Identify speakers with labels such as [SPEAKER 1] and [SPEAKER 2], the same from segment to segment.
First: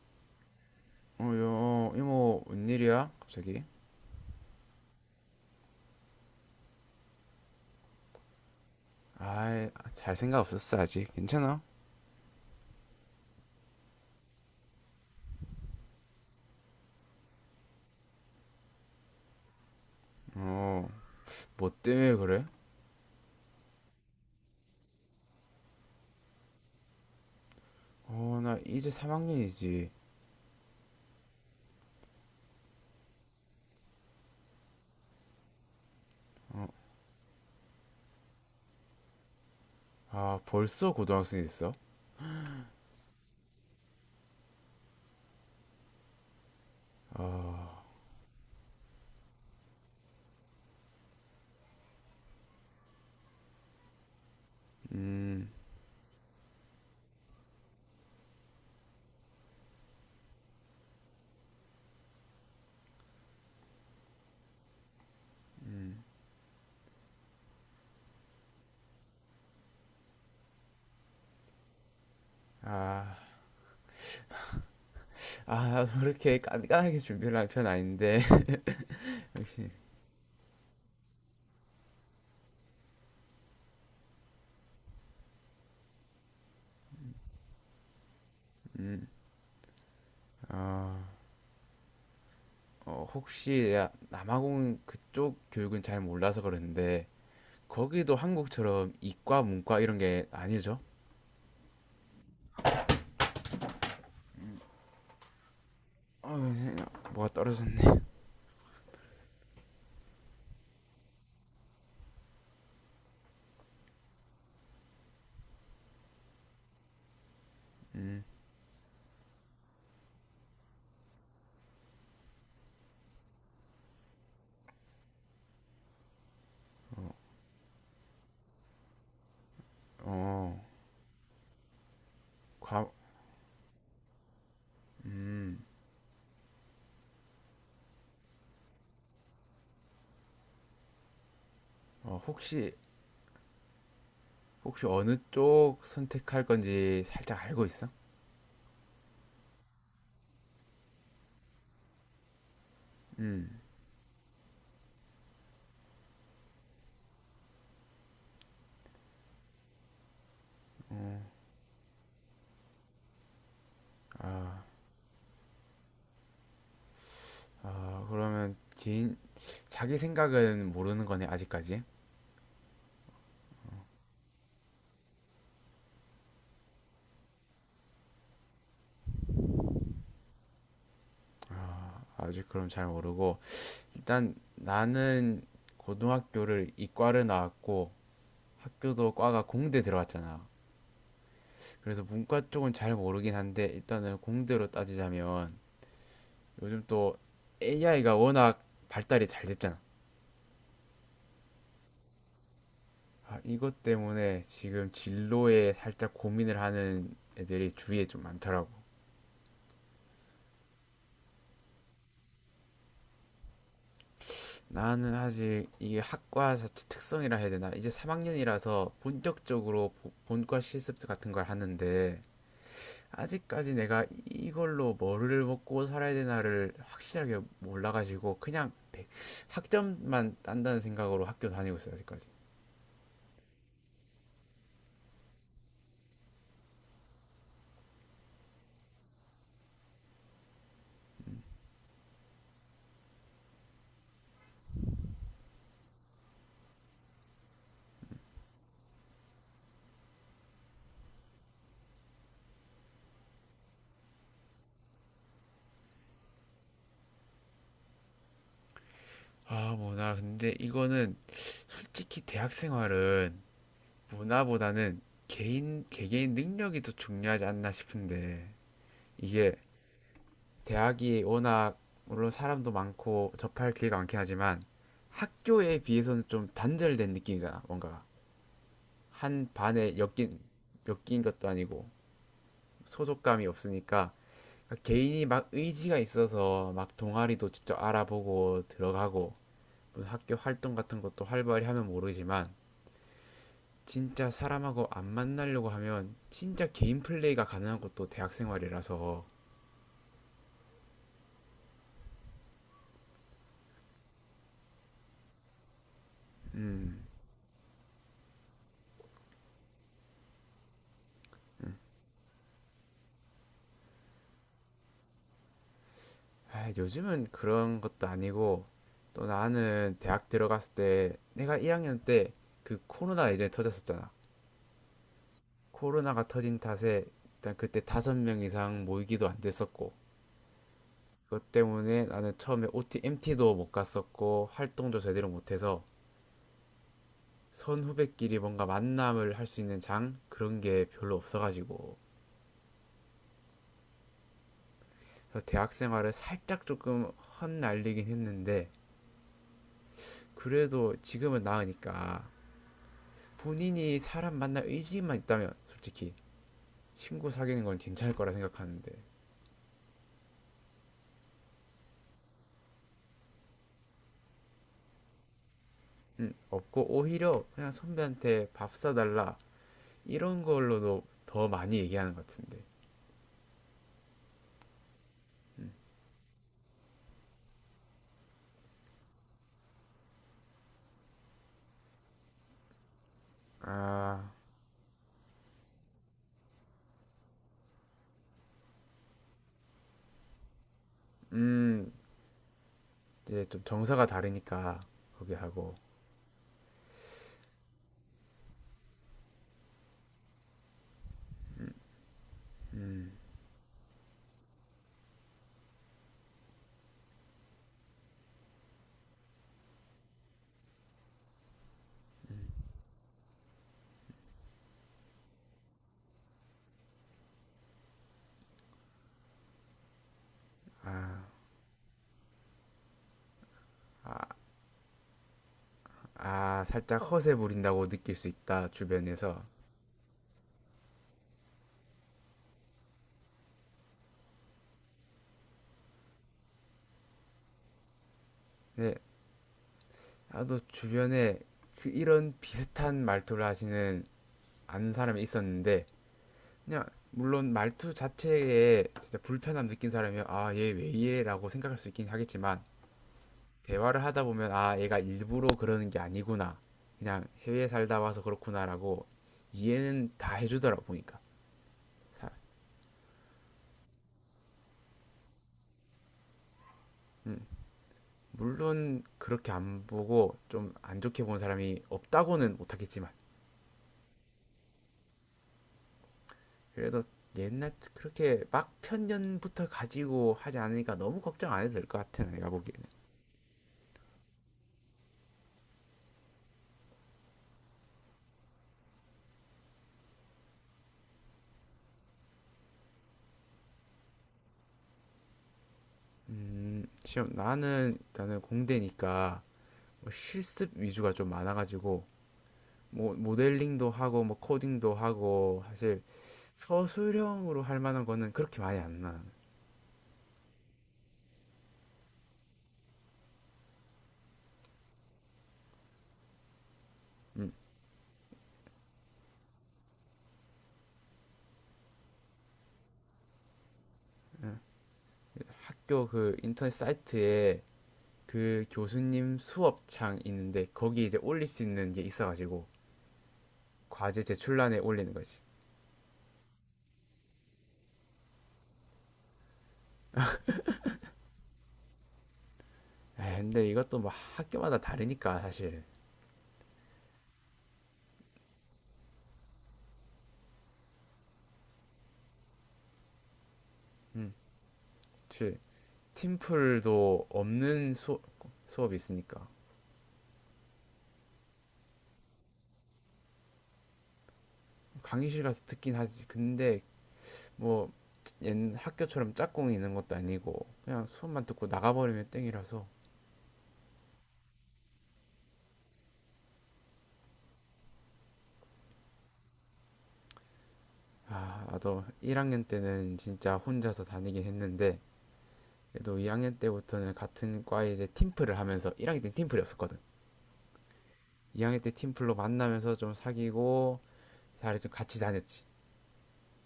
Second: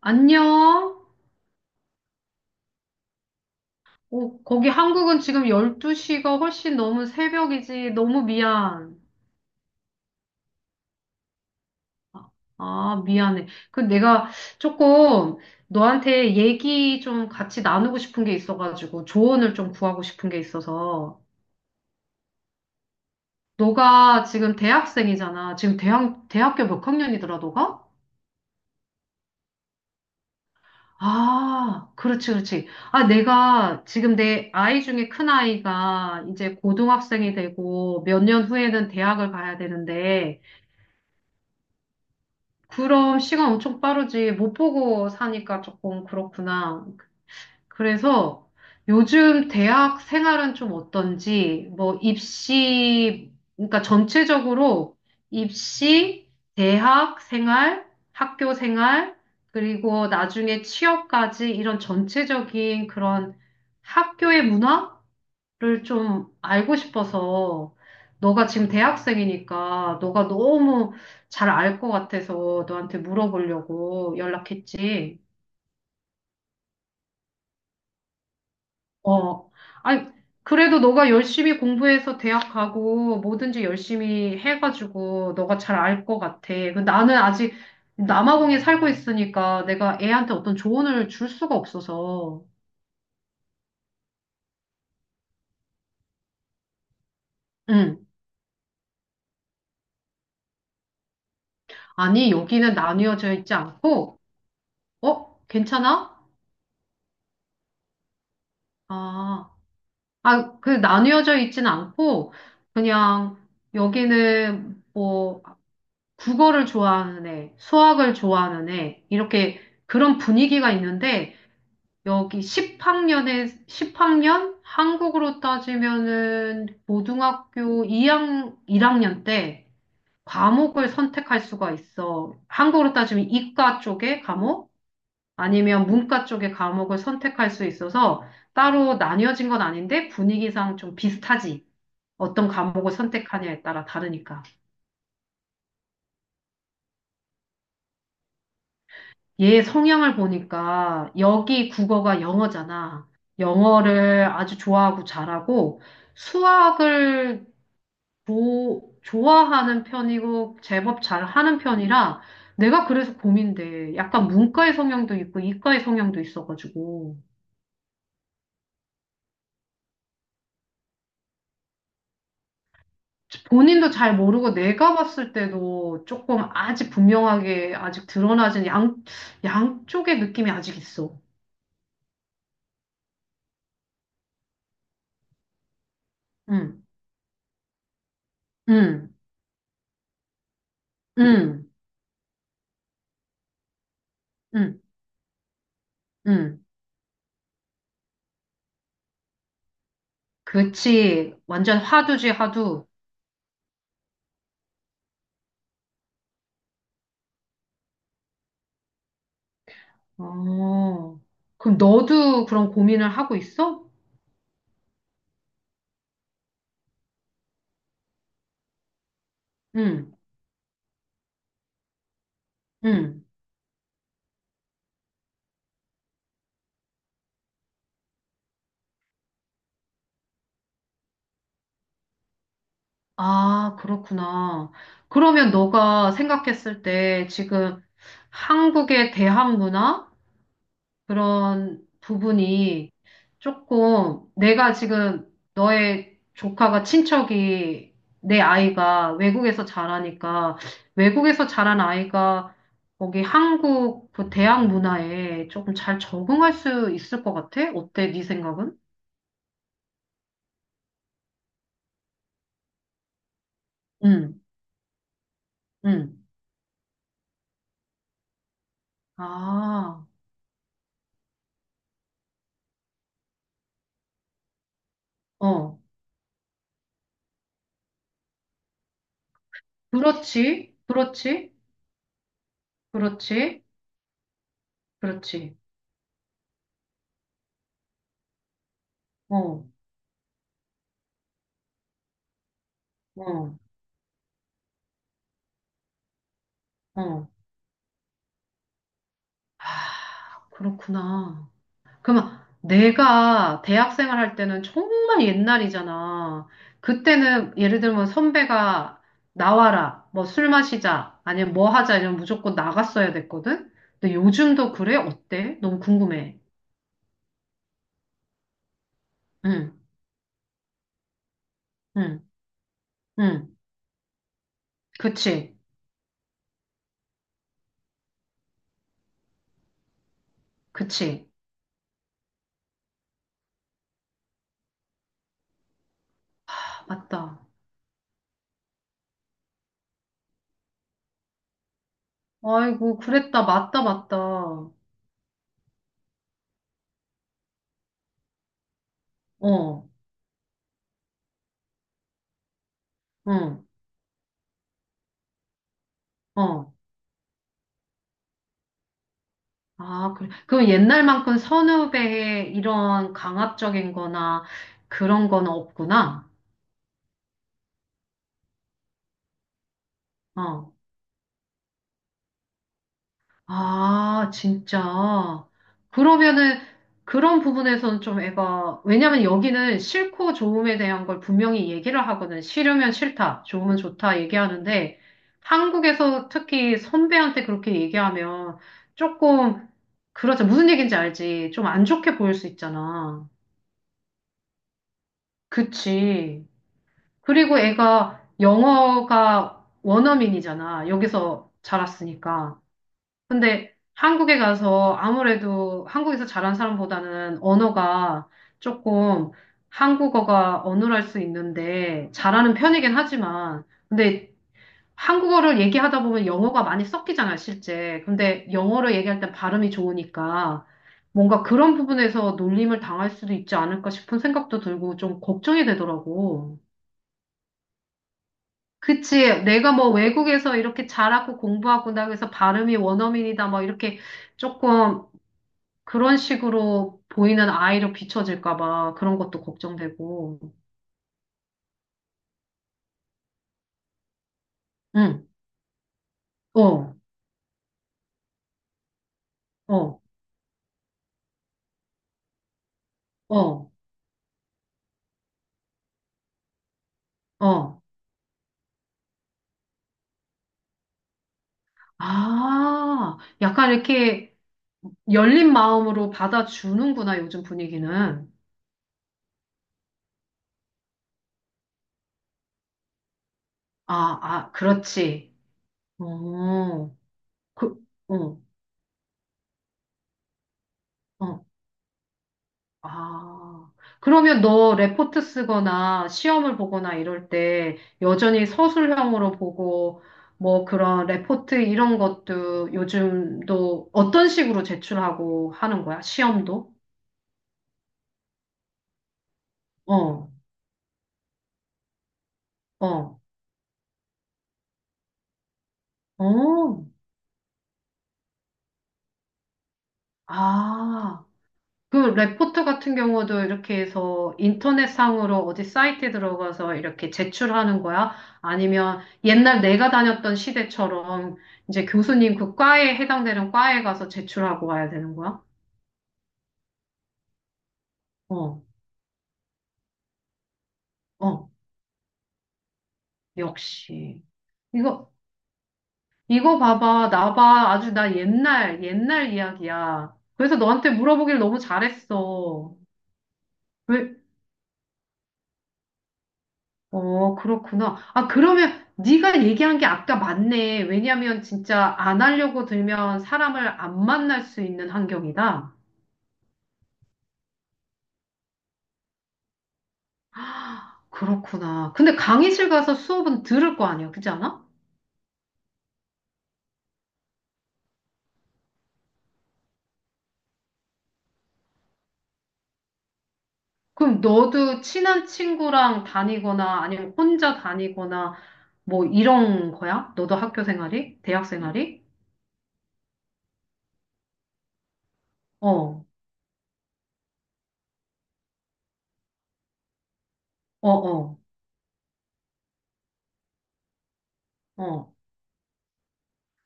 [SPEAKER 1] 안녕?
[SPEAKER 2] 어, 여, 이모, 웬일이야? 갑자기?
[SPEAKER 1] 오, 거기 한국은 지금 12시가 훨씬 너무 새벽이지. 너무 미안.
[SPEAKER 2] 아이, 잘 생각 없었어, 아직. 괜찮아?
[SPEAKER 1] 아, 미안해. 그 내가 조금 너한테 얘기 좀 같이 나누고 싶은 게 있어가지고 조언을 좀 구하고 싶은 게
[SPEAKER 2] 어,
[SPEAKER 1] 있어서.
[SPEAKER 2] 뭐 때문에 그래?
[SPEAKER 1] 너가 지금 대학생이잖아. 지금 대학교 몇 학년이더라, 너가?
[SPEAKER 2] 어, 나 이제 3학년이지.
[SPEAKER 1] 아, 그렇지, 그렇지. 아, 내가 지금 내 아이 중에 큰 아이가 이제 고등학생이 되고 몇 년 후에는 대학을 가야
[SPEAKER 2] 아,
[SPEAKER 1] 되는데
[SPEAKER 2] 벌써 고등학생이 됐어?
[SPEAKER 1] 그럼 시간 엄청 빠르지. 못 보고 사니까 조금 그렇구나. 그래서 요즘 대학 생활은 좀 어떤지, 뭐 입시, 그러니까 전체적으로
[SPEAKER 2] 음,
[SPEAKER 1] 입시, 대학 생활, 학교 생활, 그리고 나중에 취업까지 이런 전체적인 그런 학교의 문화? 를 좀 알고 싶어서 너가 지금 대학생이니까 너가 너무 잘 알 것 같아서 너한테
[SPEAKER 2] 아,
[SPEAKER 1] 물어보려고 연락했지.
[SPEAKER 2] 아, 나도 그렇게 깐깐하게 준비를 한 편 아닌데.
[SPEAKER 1] 어.
[SPEAKER 2] 역시,
[SPEAKER 1] 아니, 그래도 너가 열심히 공부해서 대학 가고 뭐든지 열심히 해가지고 너가 잘 알 것 같아. 근데 나는 아직 남아공에 살고 있으니까 내가 애한테 어떤
[SPEAKER 2] 아,
[SPEAKER 1] 조언을 줄 수가 없어서.
[SPEAKER 2] 어, 혹시, 야, 남아공 그쪽 교육은 잘 몰라서 그러는데,
[SPEAKER 1] 응.
[SPEAKER 2] 거기도 한국처럼 이과, 문과 이런 게 아니죠?
[SPEAKER 1] 아니, 여기는 나뉘어져 있지 않고, 어? 괜찮아?
[SPEAKER 2] 아, 뭐가 떨어졌네.
[SPEAKER 1] 아. 아, 그 나뉘어져 있진 않고 그냥 여기는 뭐 국어를 좋아하는 애, 수학을 좋아하는 애 이렇게 그런 분위기가 있는데 여기 10학년에 10학년 한국으로 따지면은 고등학교 1학년 때
[SPEAKER 2] 어,
[SPEAKER 1] 과목을 선택할 수가 있어.
[SPEAKER 2] 과,
[SPEAKER 1] 한국으로 따지면 이과 쪽의 과목 아니면 문과 쪽의 과목을 선택할 수 있어서 따로 나뉘어진 건 아닌데 분위기상 좀 비슷하지.
[SPEAKER 2] 어,
[SPEAKER 1] 어떤
[SPEAKER 2] 혹시
[SPEAKER 1] 과목을 선택하냐에 따라 다르니까.
[SPEAKER 2] 혹시 어느 쪽 선택할 건지 살짝 알고 있어?
[SPEAKER 1] 얘 성향을 보니까 여기 국어가 영어잖아.
[SPEAKER 2] 음,
[SPEAKER 1] 영어를 아주 좋아하고 잘하고 수학을 좋아하는 편이고 제법 잘하는 편이라 내가 그래서 고민돼. 약간 문과의 성향도 있고 이과의 성향도 있어가지고.
[SPEAKER 2] 아, 그러면 개인 자기 생각은 모르는 거네 아직까지.
[SPEAKER 1] 본인도 잘 모르고 내가 봤을 때도 조금 아직 분명하게 아직 양쪽의 느낌이 아직 있어.
[SPEAKER 2] 아직 그럼 잘 모르고 일단 나는 고등학교를
[SPEAKER 1] 응,
[SPEAKER 2] 이과를 나왔고 학교도
[SPEAKER 1] 응,
[SPEAKER 2] 과가 공대 들어갔잖아.
[SPEAKER 1] 응.
[SPEAKER 2] 그래서 문과 쪽은 잘 모르긴 한데 일단은 공대로
[SPEAKER 1] 응,
[SPEAKER 2] 따지자면
[SPEAKER 1] 응.
[SPEAKER 2] 요즘 또 AI가 워낙 발달이 잘 됐잖아.
[SPEAKER 1] 그치. 완전 화두지, 화두.
[SPEAKER 2] 아, 이것 때문에 지금 진로에 살짝 고민을 하는 애들이 주위에 좀 많더라고.
[SPEAKER 1] 어. 그럼 너도 그런 고민을 하고 있어?
[SPEAKER 2] 나는 아직 이게 학과 자체 특성이라 해야 되나? 이제 3학년이라서 본격적으로
[SPEAKER 1] 응,
[SPEAKER 2] 본과 실습 같은 걸 하는데
[SPEAKER 1] 응.
[SPEAKER 2] 아직까지 내가 이걸로 뭐를 먹고 살아야 되나를 확실하게 몰라가지고 그냥 백- 학점만 딴다는 생각으로 학교 다니고 있어 아직까지.
[SPEAKER 1] 아, 그렇구나. 그러면 너가 생각했을 때 지금 한국의 대학 문화? 그런 부분이 조금 내가 지금 너의 조카가 친척이 내 아이가 외국에서 자라니까 외국에서 자란 아이가 거기 한국 그 대학 문화에 조금 잘 적응할 수 있을 것 같아? 어때? 네 생각은?
[SPEAKER 2] 아, 뭐, 나 근데 이거는 솔직히 대학 생활은
[SPEAKER 1] 응,
[SPEAKER 2] 문화보다는
[SPEAKER 1] 응.
[SPEAKER 2] 개개인 능력이 더 중요하지 않나 싶은데, 이게
[SPEAKER 1] 아,
[SPEAKER 2] 대학이 워낙, 물론 사람도 많고 접할 기회가 많긴 하지만, 학교에
[SPEAKER 1] 어.
[SPEAKER 2] 비해서는 좀 단절된 느낌이잖아, 뭔가 한 반에 엮인,
[SPEAKER 1] 그렇지,
[SPEAKER 2] 엮인 것도
[SPEAKER 1] 그렇지,
[SPEAKER 2] 아니고, 소속감이
[SPEAKER 1] 그렇지,
[SPEAKER 2] 없으니까, 그러니까 개인이 막
[SPEAKER 1] 그렇지.
[SPEAKER 2] 의지가 있어서 막 동아리도 직접 알아보고 들어가고,
[SPEAKER 1] 어,
[SPEAKER 2] 무슨 학교 활동 같은 것도 활발히 하면 모르지만,
[SPEAKER 1] 어,
[SPEAKER 2] 진짜 사람하고 안 만나려고 하면 진짜 개인
[SPEAKER 1] 어.
[SPEAKER 2] 플레이가 가능한 것도 대학 생활이라서.
[SPEAKER 1] 그렇구나. 그러면 내가 대학생활 할 때는 정말 옛날이잖아. 그때는 예를 들면 선배가 나와라, 뭐 술 마시자, 아니면 뭐 하자 이러면 무조건 나갔어야 됐거든? 근데 요즘도 그래? 어때? 너무 궁금해.
[SPEAKER 2] 아, 요즘은 그런 것도 아니고 또
[SPEAKER 1] 응,
[SPEAKER 2] 나는 대학 들어갔을 때 내가 1학년
[SPEAKER 1] 응,
[SPEAKER 2] 때 그 코로나 예전에
[SPEAKER 1] 응.
[SPEAKER 2] 터졌었잖아.
[SPEAKER 1] 그치,
[SPEAKER 2] 코로나가 터진 탓에 일단 그때 5명 이상 모이기도 안 됐었고
[SPEAKER 1] 그치.
[SPEAKER 2] 그것 때문에 나는 처음에 OT, MT도 못 갔었고 활동도 제대로 못해서
[SPEAKER 1] 아, 맞다.
[SPEAKER 2] 선후배끼리 뭔가 만남을 할 수 있는 장 그런 게 별로 없어가지고
[SPEAKER 1] 아이고, 그랬다. 맞다, 맞다. 어,
[SPEAKER 2] 그래서 대학 생활을 살짝 조금 헛날리긴 했는데 그래도 지금은 나으니까
[SPEAKER 1] 응,
[SPEAKER 2] 본인이 사람 만날 의지만 있다면 솔직히
[SPEAKER 1] 어.
[SPEAKER 2] 친구 사귀는 건 괜찮을 거라 생각하는데.
[SPEAKER 1] 아, 그래. 그럼 옛날만큼 선후배의 이런 강압적인 거나 그런 건 없구나.
[SPEAKER 2] 없고 오히려 그냥 선배한테 밥 사달라 이런
[SPEAKER 1] 어.
[SPEAKER 2] 걸로도 더 많이 얘기하는 것 같은데.
[SPEAKER 1] 아, 진짜. 그러면은 그런 부분에서는 좀 애가, 왜냐면 여기는 싫고 좋음에 대한 걸 분명히 얘기를 하거든. 싫으면 싫다, 좋으면 좋다
[SPEAKER 2] 아,
[SPEAKER 1] 얘기하는데 한국에서 특히 선배한테 그렇게 얘기하면 조금, 그렇죠. 무슨 얘기인지 알지. 좀 안
[SPEAKER 2] 음,
[SPEAKER 1] 좋게 보일 수 있잖아.
[SPEAKER 2] 이제 좀 정서가 다르니까 거기 하고.
[SPEAKER 1] 그치. 그리고 애가 영어가 원어민이잖아. 여기서 자랐으니까. 근데 한국에 가서 아무래도 한국에서 자란 사람보다는 언어가 조금 한국어가 어눌할 수 있는데 잘하는 편이긴 하지만 근데 한국어를 얘기하다 보면 영어가 많이 섞이잖아, 실제. 근데 영어를 얘기할 땐 발음이 좋으니까 뭔가 그런 부분에서 놀림을 당할 수도 있지 않을까 싶은 생각도 들고 좀 걱정이 되더라고.
[SPEAKER 2] 아 살짝 허세 부린다고 느낄 수 있다
[SPEAKER 1] 그치.
[SPEAKER 2] 주변에서.
[SPEAKER 1] 내가 뭐 외국에서 이렇게 자랐고 공부하고 나그래서 발음이 원어민이다 뭐 이렇게 조금 그런 식으로 보이는 아이로 비춰질까 봐
[SPEAKER 2] 근데
[SPEAKER 1] 그런 것도 걱정되고.
[SPEAKER 2] 나도 주변에 그 이런 비슷한 말투를 하시는 아는 사람이
[SPEAKER 1] 응.
[SPEAKER 2] 있었는데 그냥
[SPEAKER 1] 어,
[SPEAKER 2] 물론 말투 자체에 진짜 불편함 느낀
[SPEAKER 1] 어,
[SPEAKER 2] 사람이면 아, 얘 왜 이래라고 생각할 수 있긴 하겠지만
[SPEAKER 1] 어,
[SPEAKER 2] 대화를 하다 보면 아, 얘가 일부러 그러는 게 아니구나. 그냥 해외에
[SPEAKER 1] 어.
[SPEAKER 2] 살다 와서 그렇구나라고 이해는 다 해주더라 보니까.
[SPEAKER 1] 아, 약간 이렇게 열린 마음으로 받아주는구나, 요즘 분위기는.
[SPEAKER 2] 물론 그렇게 안 보고 좀 안 좋게 본 사람이 없다고는 못하겠지만
[SPEAKER 1] 아, 아, 그렇지. 어,
[SPEAKER 2] 그래도 옛날
[SPEAKER 1] 그, 어,
[SPEAKER 2] 그렇게 막 편견부터 가지고 하지 않으니까 너무
[SPEAKER 1] 어,
[SPEAKER 2] 걱정 안 해도 될 것 같아 내가 보기에.
[SPEAKER 1] 아, 그러면 너 레포트 쓰거나 시험을 보거나 이럴 때 여전히 서술형으로 보고 뭐 그런 레포트 이런 것도 요즘도 어떤 식으로 제출하고 하는 거야? 시험도?
[SPEAKER 2] 시험 나는 공대니까 뭐
[SPEAKER 1] 어,
[SPEAKER 2] 실습 위주가 좀 많아가지고 뭐
[SPEAKER 1] 어,
[SPEAKER 2] 모델링도 하고 뭐 코딩도 하고 사실
[SPEAKER 1] 어.
[SPEAKER 2] 서술형으로 할 만한 거는 그렇게 많이 안 나.
[SPEAKER 1] 아, 그 레포트 같은 경우도 이렇게 해서 인터넷상으로 어디 사이트에 들어가서 이렇게 제출하는 거야? 아니면 옛날 내가 다녔던 시대처럼 이제 교수님 그 과에 해당되는 과에 가서 제출하고 와야 되는 거야?
[SPEAKER 2] 학교 그 인터넷 사이트에
[SPEAKER 1] 어,
[SPEAKER 2] 그 교수님 수업창 있는데 거기 이제 올릴
[SPEAKER 1] 어,
[SPEAKER 2] 수 있는 게 있어가지고
[SPEAKER 1] 역시.
[SPEAKER 2] 과제 제출란에
[SPEAKER 1] 이거,
[SPEAKER 2] 올리는 거지.
[SPEAKER 1] 이거 봐봐. 나 봐. 아주 나 옛날, 옛날 이야기야. 그래서 너한테 물어보길 너무 잘했어.
[SPEAKER 2] 에 근데 이것도 뭐 학교마다 다르니까 사실.
[SPEAKER 1] 어, 그렇구나. 아, 그러면 네가 얘기한 게 아까 맞네. 왜냐면 진짜 안 하려고 들면 사람을 안
[SPEAKER 2] 음,
[SPEAKER 1] 만날 수 있는
[SPEAKER 2] 그치.
[SPEAKER 1] 환경이다.
[SPEAKER 2] 팀플도 없는 수, 수업이 있으니까.
[SPEAKER 1] 그렇구나. 근데 강의실 가서 수업은 들을 거 아니야. 그렇지 않아?
[SPEAKER 2] 강의실 가서 듣긴 하지. 근데 뭐 옛 학교처럼 짝꿍이 있는 것도 아니고 그냥 수업만 듣고 나가버리면 땡이라서.
[SPEAKER 1] 그럼 너도 친한 친구랑 다니거나 아니면 혼자 다니거나 뭐 이런 거야? 너도 학교 생활이? 대학
[SPEAKER 2] 아
[SPEAKER 1] 생활이?
[SPEAKER 2] 나도 1학년 때는 진짜 혼자서 다니긴 했는데
[SPEAKER 1] 어,
[SPEAKER 2] 그래도 2학년 때부터는 같은 과에 이제 팀플을 하면서 1학년 때 팀플이 없었거든.
[SPEAKER 1] 어, 어,
[SPEAKER 2] 2학년 때 팀플로 만나면서 좀 사귀고 다리 좀
[SPEAKER 1] 어.
[SPEAKER 2] 같이 다녔지.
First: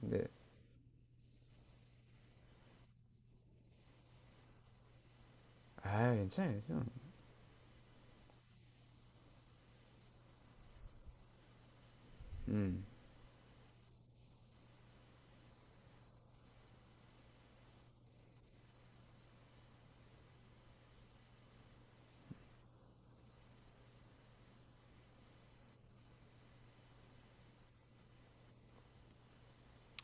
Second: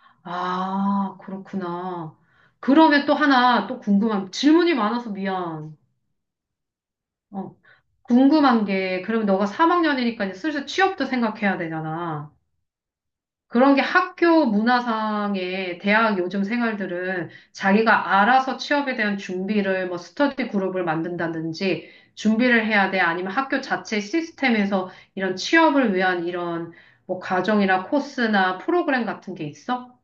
[SPEAKER 2] 근데.
[SPEAKER 1] 아, 그렇구나. 그러면 또 하나 또 궁금한 질문이 많아서 미안.
[SPEAKER 2] 아 괜찮아요. 괜찮아.
[SPEAKER 1] 어. 궁금한 게, 그럼 너가 3학년이니까 이제 슬슬 취업도 생각해야 되잖아.
[SPEAKER 2] 음
[SPEAKER 1] 그런 게 학교 문화상의 대학 요즘 생활들은 자기가 알아서 취업에 대한 준비를 뭐 스터디 그룹을 만든다든지 준비를 해야 돼. 아니면 학교 자체 시스템에서 이런 취업을 위한 이런 뭐 과정이나 코스나 프로그램 같은 게 있어?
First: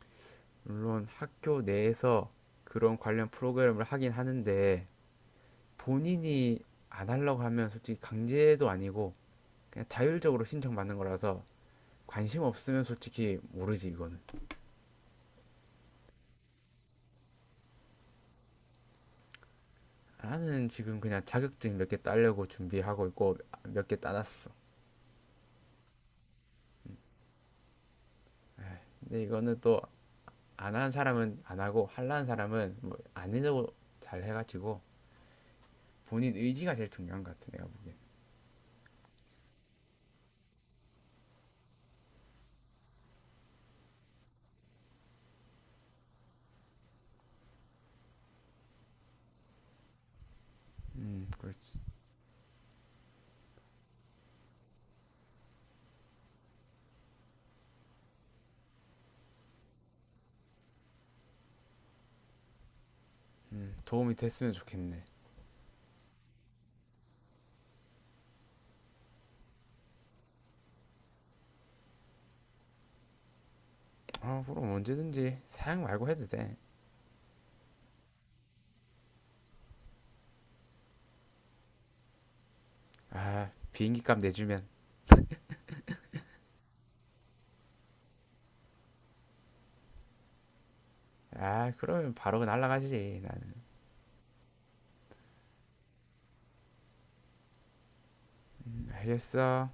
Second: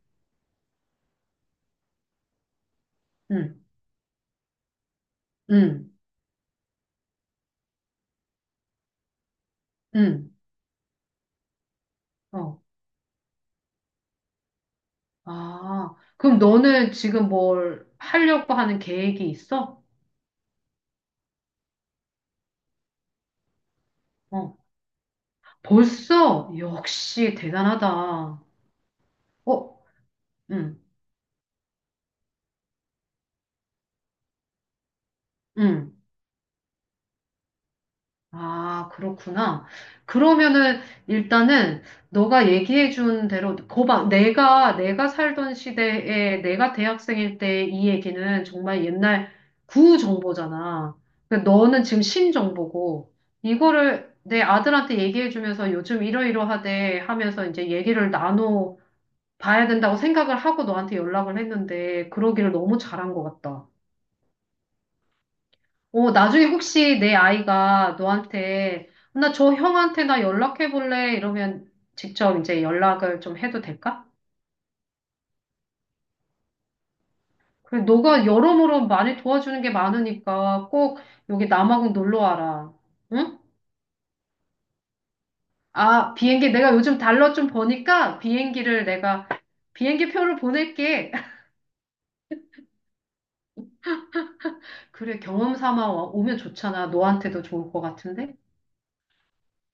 [SPEAKER 2] 물론 학교 내에서 그런 관련
[SPEAKER 1] 응,
[SPEAKER 2] 프로그램을 하긴 하는데
[SPEAKER 1] 응,
[SPEAKER 2] 본인이 안 하려고 하면 솔직히 강제도 아니고 그냥
[SPEAKER 1] 응.
[SPEAKER 2] 자율적으로 신청받는 거라서 관심
[SPEAKER 1] 어.
[SPEAKER 2] 없으면 솔직히 모르지 이거는.
[SPEAKER 1] 아, 그럼 너는 지금 뭘 하려고 하는 계획이 있어?
[SPEAKER 2] 나는 지금 그냥 자격증 몇 개 따려고 준비하고 있고 몇 개 따놨어.
[SPEAKER 1] 어. 벌써? 역시 대단하다.
[SPEAKER 2] 근데 이거는
[SPEAKER 1] 어,
[SPEAKER 2] 또 안
[SPEAKER 1] 응,
[SPEAKER 2] 하는 사람은 안 하고 할라는 사람은 뭐 안 해도 잘 해가지고
[SPEAKER 1] 응.
[SPEAKER 2] 본인 의지가 제일 중요한 것 같아 내가 보기엔.
[SPEAKER 1] 아, 그렇구나. 그러면은 일단은 너가 얘기해 준 대로 거봐. 내가 내가 살던 시대에 내가 대학생일 때 이 얘기는 정말 옛날 구정보잖아. 근데
[SPEAKER 2] 그렇지.
[SPEAKER 1] 너는 지금 신정보고 이거를 내 아들한테 얘기해 주면서 요즘 이러이러하대 하면서 이제 얘기를 나눠 봐야 된다고 생각을 하고 너한테 연락을 했는데 그러기를 너무 잘한 것 같다.
[SPEAKER 2] 도움이 됐으면 좋겠네.
[SPEAKER 1] 어, 나중에 혹시 내 아이가 너한테, 나 저 형한테 나 연락해 볼래? 이러면 직접 이제 연락을 좀 해도 될까?
[SPEAKER 2] 아 그럼 언제든지 사양 말고 해도 돼.
[SPEAKER 1] 그래, 너가 여러모로 많이 도와주는 게 많으니까 꼭 여기 남아공 놀러 와라. 응?
[SPEAKER 2] 아 비행기 값 내주면.
[SPEAKER 1] 아, 비행기 내가 요즘 달러 좀 버니까 비행기를 내가 비행기 표를 보낼게.
[SPEAKER 2] 아, 그러면 바로 그 날라가지. 나는
[SPEAKER 1] 그래, 경험 삼아 오면 좋잖아. 너한테도 좋을 것 같은데?
[SPEAKER 2] 알겠어.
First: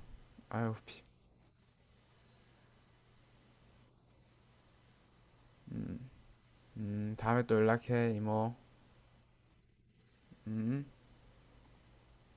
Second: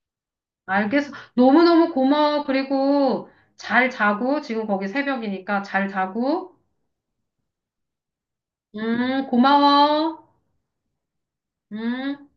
[SPEAKER 2] 아유, 피.
[SPEAKER 1] 알겠어. 너무너무 고마워. 그리고 잘 자고, 지금 거기 새벽이니까 잘 자고,
[SPEAKER 2] 다음에 또 연락해, 이모.
[SPEAKER 1] 고마워.
[SPEAKER 2] 음.
[SPEAKER 1] 음.